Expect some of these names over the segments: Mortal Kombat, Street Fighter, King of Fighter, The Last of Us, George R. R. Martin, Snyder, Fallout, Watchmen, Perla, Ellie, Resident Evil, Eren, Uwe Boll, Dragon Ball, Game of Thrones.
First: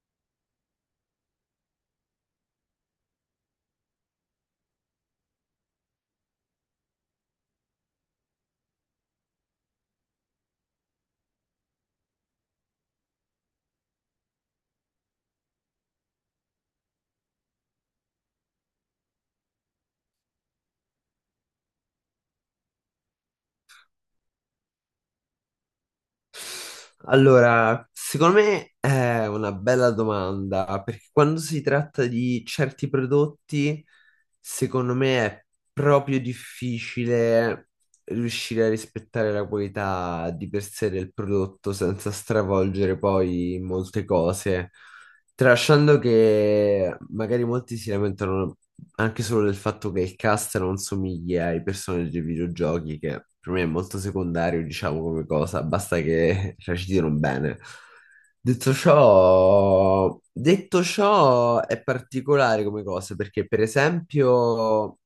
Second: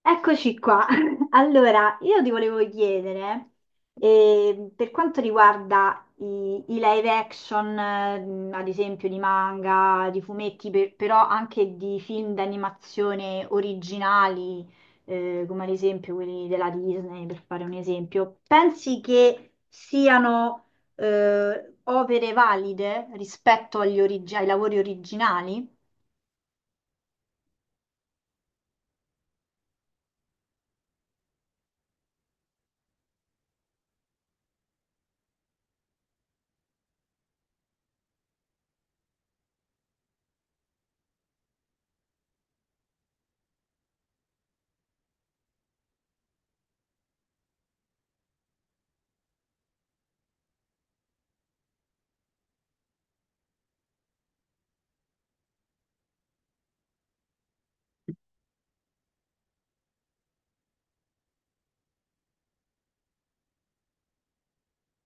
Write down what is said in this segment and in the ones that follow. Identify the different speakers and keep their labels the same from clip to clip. Speaker 1: Eccoci qua. Allora, io ti volevo chiedere, per quanto riguarda i live action, ad esempio di manga, di fumetti, però anche di film d'animazione originali, come ad esempio quelli della Disney, per fare un esempio, pensi che siano, opere valide rispetto ai lavori originali?
Speaker 2: Allora, secondo me è una bella domanda, perché quando si tratta di certi prodotti, secondo me è proprio difficile riuscire a rispettare la qualità di per sé del prodotto senza stravolgere poi molte cose. Tralasciando che magari molti si lamentano anche solo del fatto che il cast non somiglia ai personaggi dei videogiochi, che per me è molto secondario, diciamo, come cosa, basta che recitino bene. Detto ciò, è particolare come cosa, perché per esempio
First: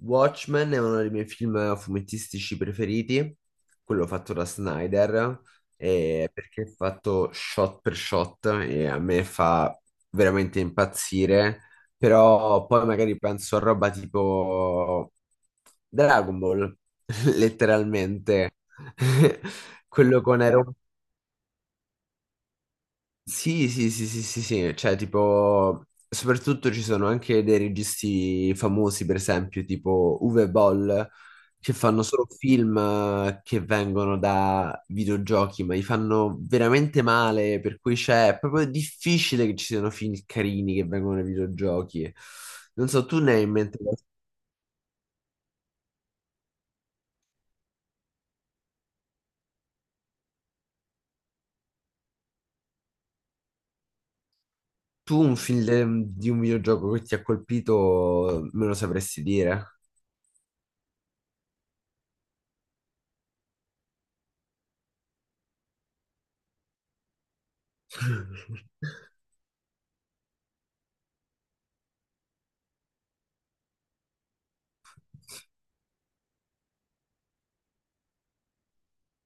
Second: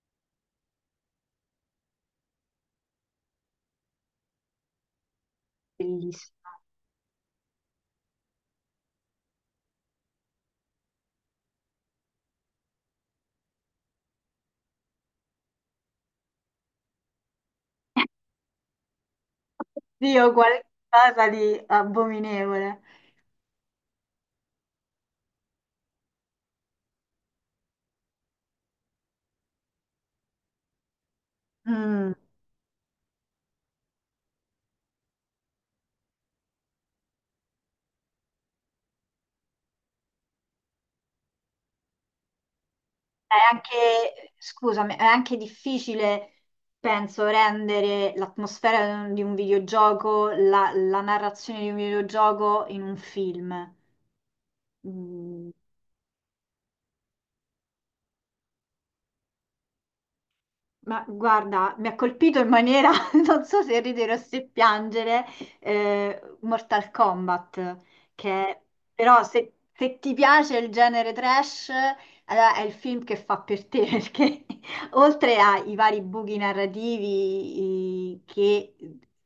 Speaker 2: Watchmen è uno dei miei film fumettistici preferiti, quello fatto da Snyder,
Speaker 1: Bellissimo.
Speaker 2: perché è fatto shot per shot e a me fa veramente impazzire, però poi magari penso a roba tipo Dragon Ball, letteralmente, quello
Speaker 1: Dio,
Speaker 2: con Eren.
Speaker 1: qualcosa di abominevole.
Speaker 2: Sì, sì, sì, sì, sì, sì, cioè tipo, soprattutto ci sono anche dei registi famosi, per esempio, tipo Uwe Boll, che fanno
Speaker 1: Mm.
Speaker 2: solo film che vengono da videogiochi, ma li fanno veramente male, per cui è proprio difficile che ci siano film carini che vengono dai videogiochi. Non so, tu ne
Speaker 1: È
Speaker 2: hai in mente,
Speaker 1: anche, scusami, è anche difficile, penso, rendere l'atmosfera di un videogioco, la narrazione di un videogioco in un film.
Speaker 2: tu un
Speaker 1: Mm,
Speaker 2: film di un videogioco che ti ha colpito, me lo sapresti dire?
Speaker 1: ma guarda, mi ha colpito in maniera, non so se ridere o se piangere, Mortal Kombat, che però se ti piace il genere trash, allora è il film che fa per te, perché oltre ai vari buchi narrativi che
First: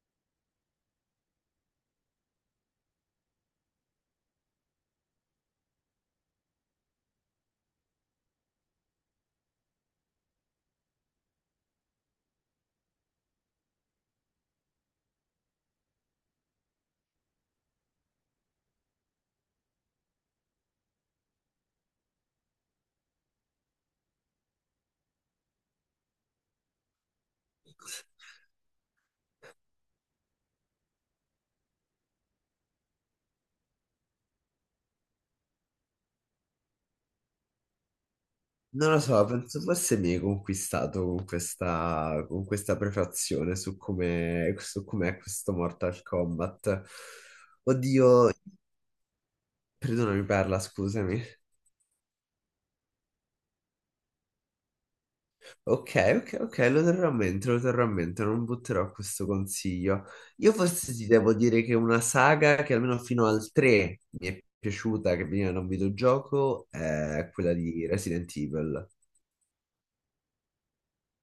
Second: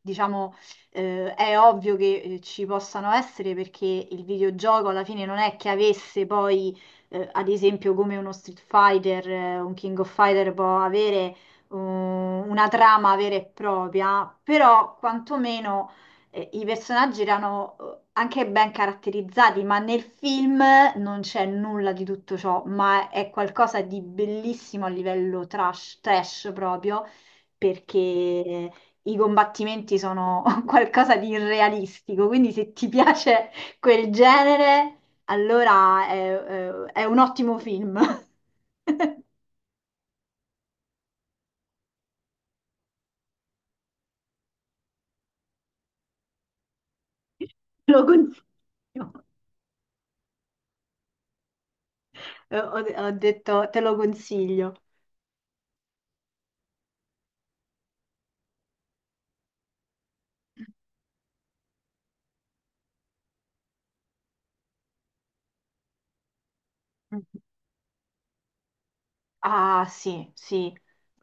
Speaker 1: diciamo è ovvio che ci possano essere, perché il videogioco alla fine non è che avesse poi ad esempio come uno Street Fighter, un King of Fighter può avere una trama vera e propria, però quantomeno i personaggi erano anche ben caratterizzati, ma nel film non c'è nulla di tutto ciò, ma è qualcosa di bellissimo a livello trash, trash proprio, perché i combattimenti sono qualcosa di irrealistico, quindi se ti piace quel genere, allora è un ottimo film.
Speaker 2: Non lo so, penso forse mi hai conquistato con questa prefazione su su com'è questo Mortal Kombat.
Speaker 1: Lo
Speaker 2: Oddio,
Speaker 1: consiglio.
Speaker 2: perdonami Perla, scusami.
Speaker 1: Eh, Ho, Ho detto, te lo consiglio.
Speaker 2: Ok, ok, ok, lo terrò a mente, lo terrò a mente, non butterò questo consiglio. Io forse ti devo dire che una saga che almeno fino al 3 mi è piaciuta, che veniva da un videogioco, è quella di Resident Evil,
Speaker 1: Ah, sì, sì,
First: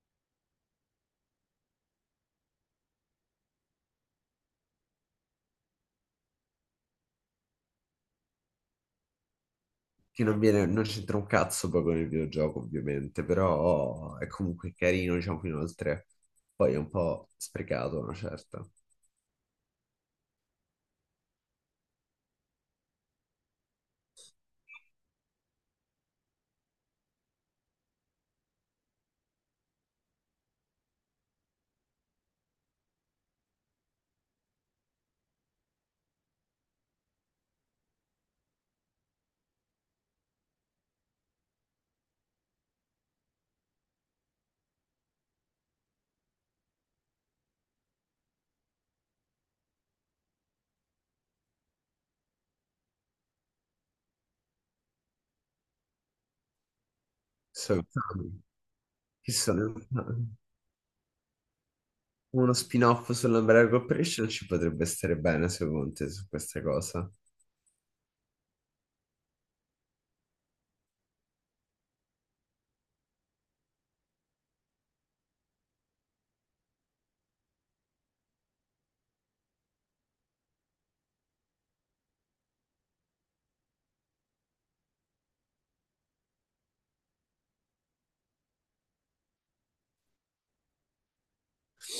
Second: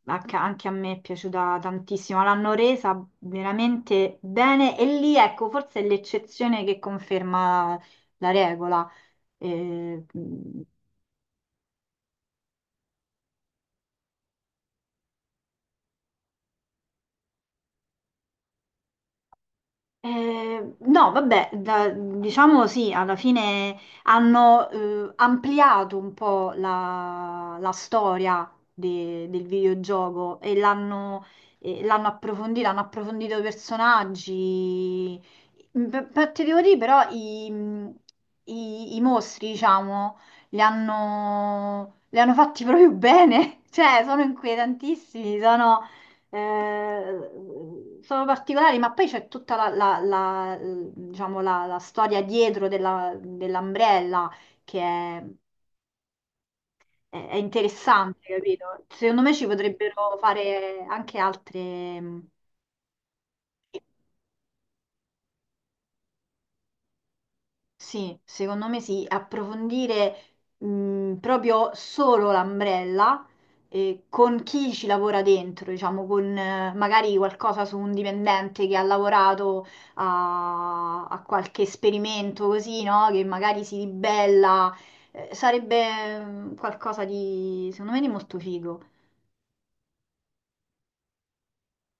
Speaker 1: anche a me è piaciuta tantissimo. L'hanno resa veramente bene e lì, ecco, forse è l'eccezione che conferma la regola. Eh,
Speaker 2: che non viene, non c'entra un cazzo poi con il videogioco, ovviamente, però è comunque carino, diciamo, fino al 3. Poi è un po' sprecato, una certa.
Speaker 1: No, vabbè, diciamo sì, alla fine hanno ampliato un po' la storia del videogioco e l'hanno approfondita, hanno approfondito i personaggi. Beh, beh, ti devo dire però i mostri, diciamo, li hanno fatti proprio bene, cioè sono inquietantissimi, sono particolari, ma poi c'è tutta diciamo, la storia dietro dell'Umbrella che è
Speaker 2: So
Speaker 1: interessante, capito? Secondo me
Speaker 2: che
Speaker 1: ci
Speaker 2: sono
Speaker 1: potrebbero fare anche altre.
Speaker 2: uno spin-off sull'Umbrella Corporation ci potrebbe stare bene, secondo te, su questa cosa.
Speaker 1: Sì, secondo me sì, approfondire proprio solo l'ombrella con chi ci lavora dentro, diciamo, con magari qualcosa su un dipendente che ha lavorato a qualche esperimento così, no? Che magari si ribella, sarebbe mm, qualcosa di, secondo me, di molto figo.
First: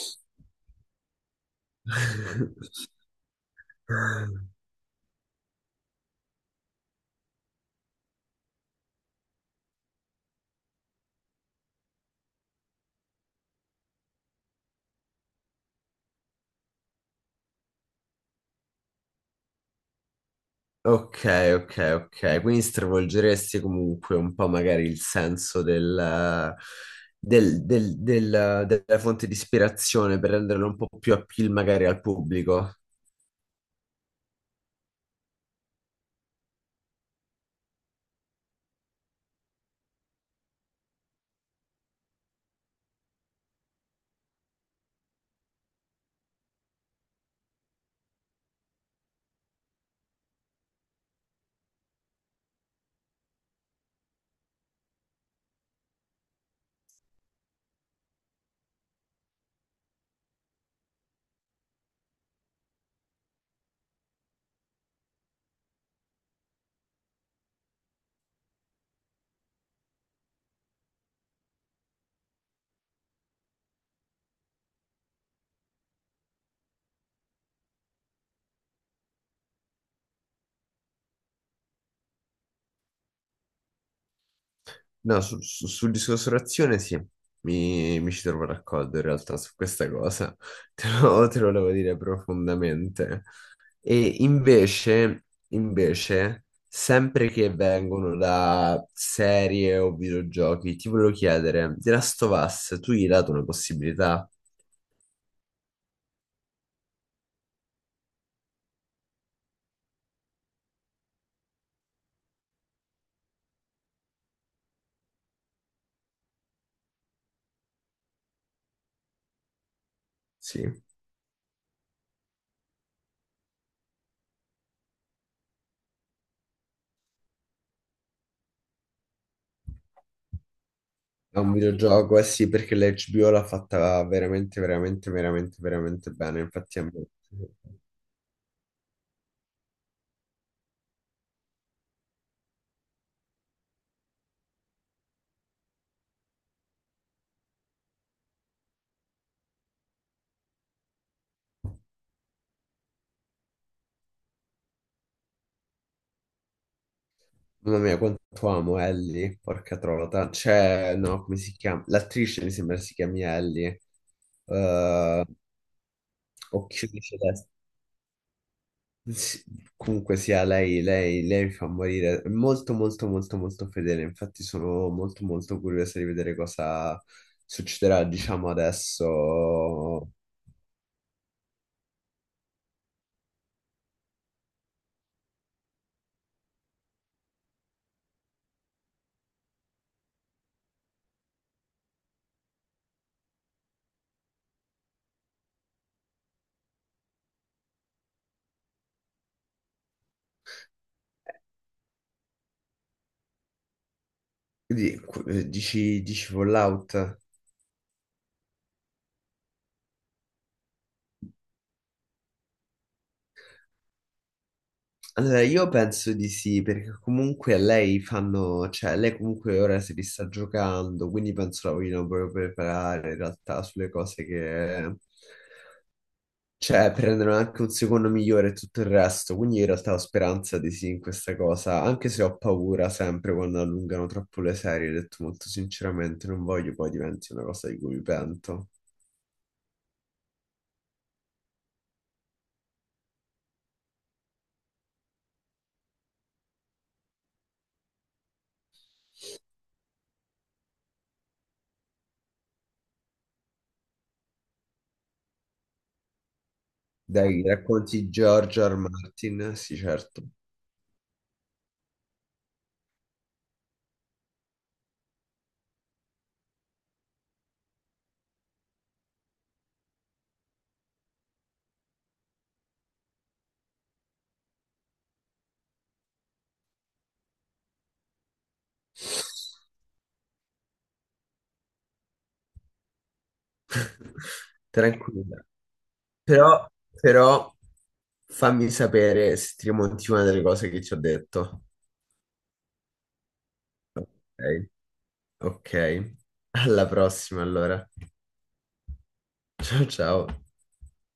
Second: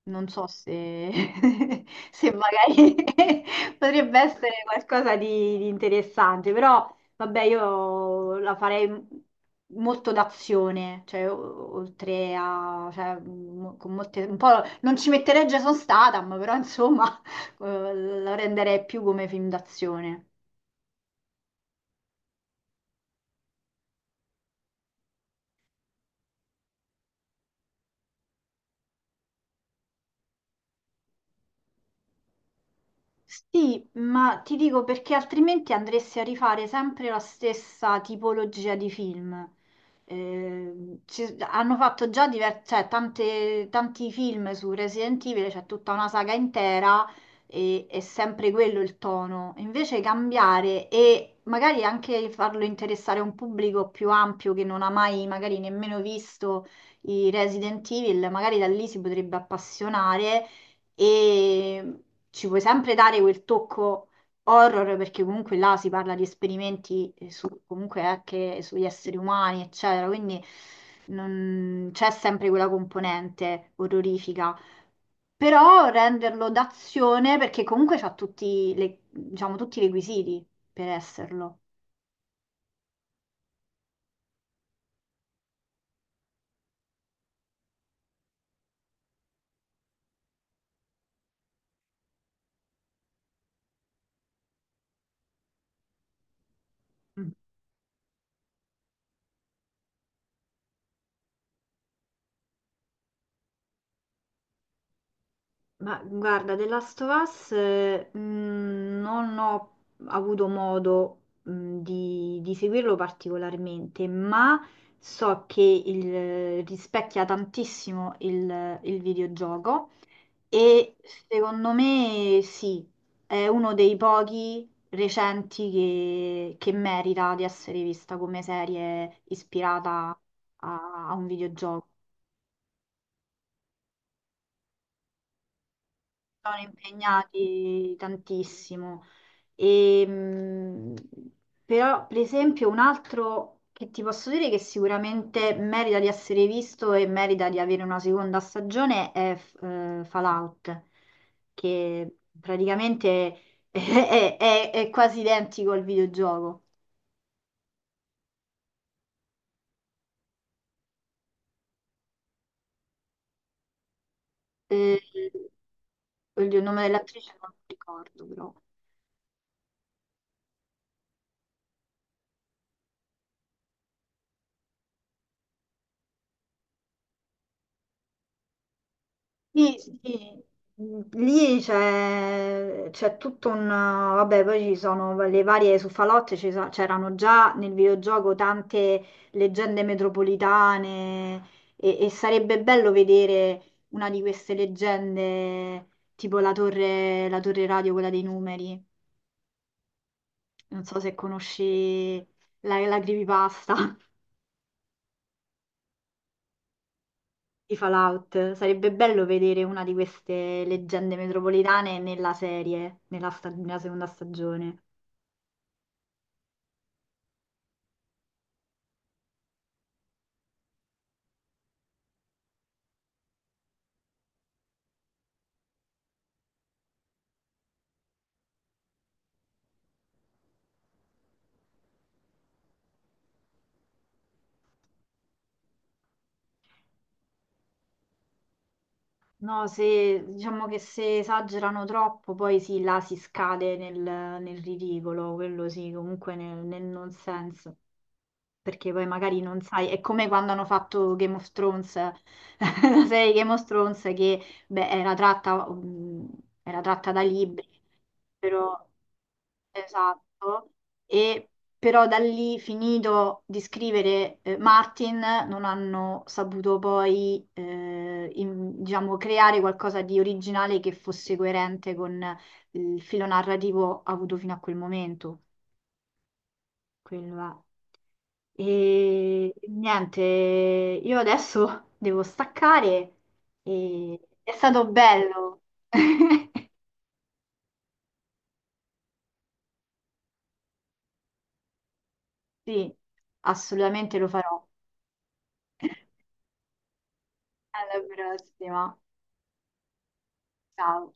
Speaker 1: Non so se, se magari potrebbe essere qualcosa di interessante, però vabbè, io la farei molto d'azione, cioè oltre a, cioè, con molte, un po', non ci metterei Jason Statham, però insomma eh, la renderei più come film d'azione.
Speaker 2: Ok, ok, ok. Quindi stravolgeresti comunque un po' magari il senso della fonte di ispirazione per renderlo un po' più appeal magari al pubblico.
Speaker 1: Sì, ma ti dico perché altrimenti andresti a rifare sempre la stessa tipologia di film. Hanno fatto già cioè, tanti film su Resident Evil, c'è tutta una saga intera e è sempre quello il tono. Invece cambiare e magari anche farlo interessare a un pubblico più ampio che non ha mai magari nemmeno visto i Resident Evil, magari da lì si potrebbe appassionare e ci puoi sempre dare quel tocco horror perché comunque là si parla di esperimenti comunque anche sugli esseri umani, eccetera, quindi c'è sempre quella componente orrorifica. Però renderlo d'azione perché comunque c'ha tutti, diciamo, tutti i requisiti per esserlo.
Speaker 2: No, sul discorso razione sì, mi ci trovo d'accordo in realtà su questa cosa. Te lo volevo dire profondamente. E invece, sempre che vengono da serie o videogiochi, ti volevo chiedere, The Last of Us, tu gli hai dato una possibilità?
Speaker 1: Ma guarda, The Last of Us non ho avuto modo di seguirlo particolarmente, ma so che rispecchia tantissimo il videogioco
Speaker 2: Sì.
Speaker 1: e secondo me sì, è uno dei pochi recenti che merita di essere vista come serie ispirata a un
Speaker 2: È un
Speaker 1: videogioco.
Speaker 2: videogioco, eh sì, perché l'HBO l'ha fatta veramente, veramente, veramente, veramente bene.
Speaker 1: Sono
Speaker 2: Infatti, a me...
Speaker 1: impegnati tantissimo. E, però, per esempio, un altro che ti posso dire che sicuramente merita di essere visto e merita di avere una seconda stagione è Fallout, che praticamente è quasi identico al videogioco.
Speaker 2: Mamma mia, quanto amo Ellie, porca trota. Cioè, no, come si chiama? L'attrice mi sembra si chiami Ellie.
Speaker 1: Eh,
Speaker 2: Eh,
Speaker 1: oddio, il nome
Speaker 2: occhioni
Speaker 1: dell'attrice non
Speaker 2: celesti.
Speaker 1: lo ricordo, però.
Speaker 2: Sì, comunque sia, lei mi fa morire. È molto molto molto molto fedele, infatti sono molto molto curiosa di vedere cosa succederà, diciamo
Speaker 1: Sì,
Speaker 2: adesso.
Speaker 1: sì, lì c'è tutto un... Vabbè, poi ci sono le varie su Falotte, c'erano già nel videogioco tante leggende metropolitane e sarebbe bello vedere una di queste leggende, tipo la torre radio, quella dei numeri. Non so se conosci la creepypasta
Speaker 2: Di- dici Fallout?
Speaker 1: di Fallout. Sarebbe bello vedere una di queste leggende metropolitane nella serie, nella seconda stagione.
Speaker 2: Allora, io penso di sì, perché comunque lei fanno, cioè lei comunque ora si li sta giocando, quindi penso la vogliono proprio preparare in realtà sulle cose che, cioè, prendono anche un secondo migliore e tutto il resto, quindi in realtà ho speranza di sì in questa cosa, anche se ho paura sempre quando allungano troppo le serie, ho detto molto sinceramente, non voglio poi diventi una cosa di cui mi pento.
Speaker 1: No, se diciamo che se esagerano troppo, poi sì, là si scade nel ridicolo, quello sì, comunque nel non senso. Perché poi magari non sai, è come quando hanno fatto Game of Thrones, la serie Game of Thrones che beh, era tratta da
Speaker 2: Dai,
Speaker 1: libri,
Speaker 2: racconti George R. R.
Speaker 1: però
Speaker 2: Martin? Sì, certo.
Speaker 1: esatto, e però da lì finito di scrivere Martin non hanno saputo poi diciamo, creare qualcosa di originale che fosse coerente con il filo narrativo avuto fino a quel momento. Quello è. E niente, io adesso devo staccare e è stato
Speaker 2: Tranquilla.
Speaker 1: bello.
Speaker 2: Però, però, fammi sapere se ti rimonti una delle cose che ti ho detto.
Speaker 1: Sì, assolutamente lo farò.
Speaker 2: Ok, ok. Alla prossima allora.
Speaker 1: Alla prossima.
Speaker 2: Ciao ciao.
Speaker 1: Ciao.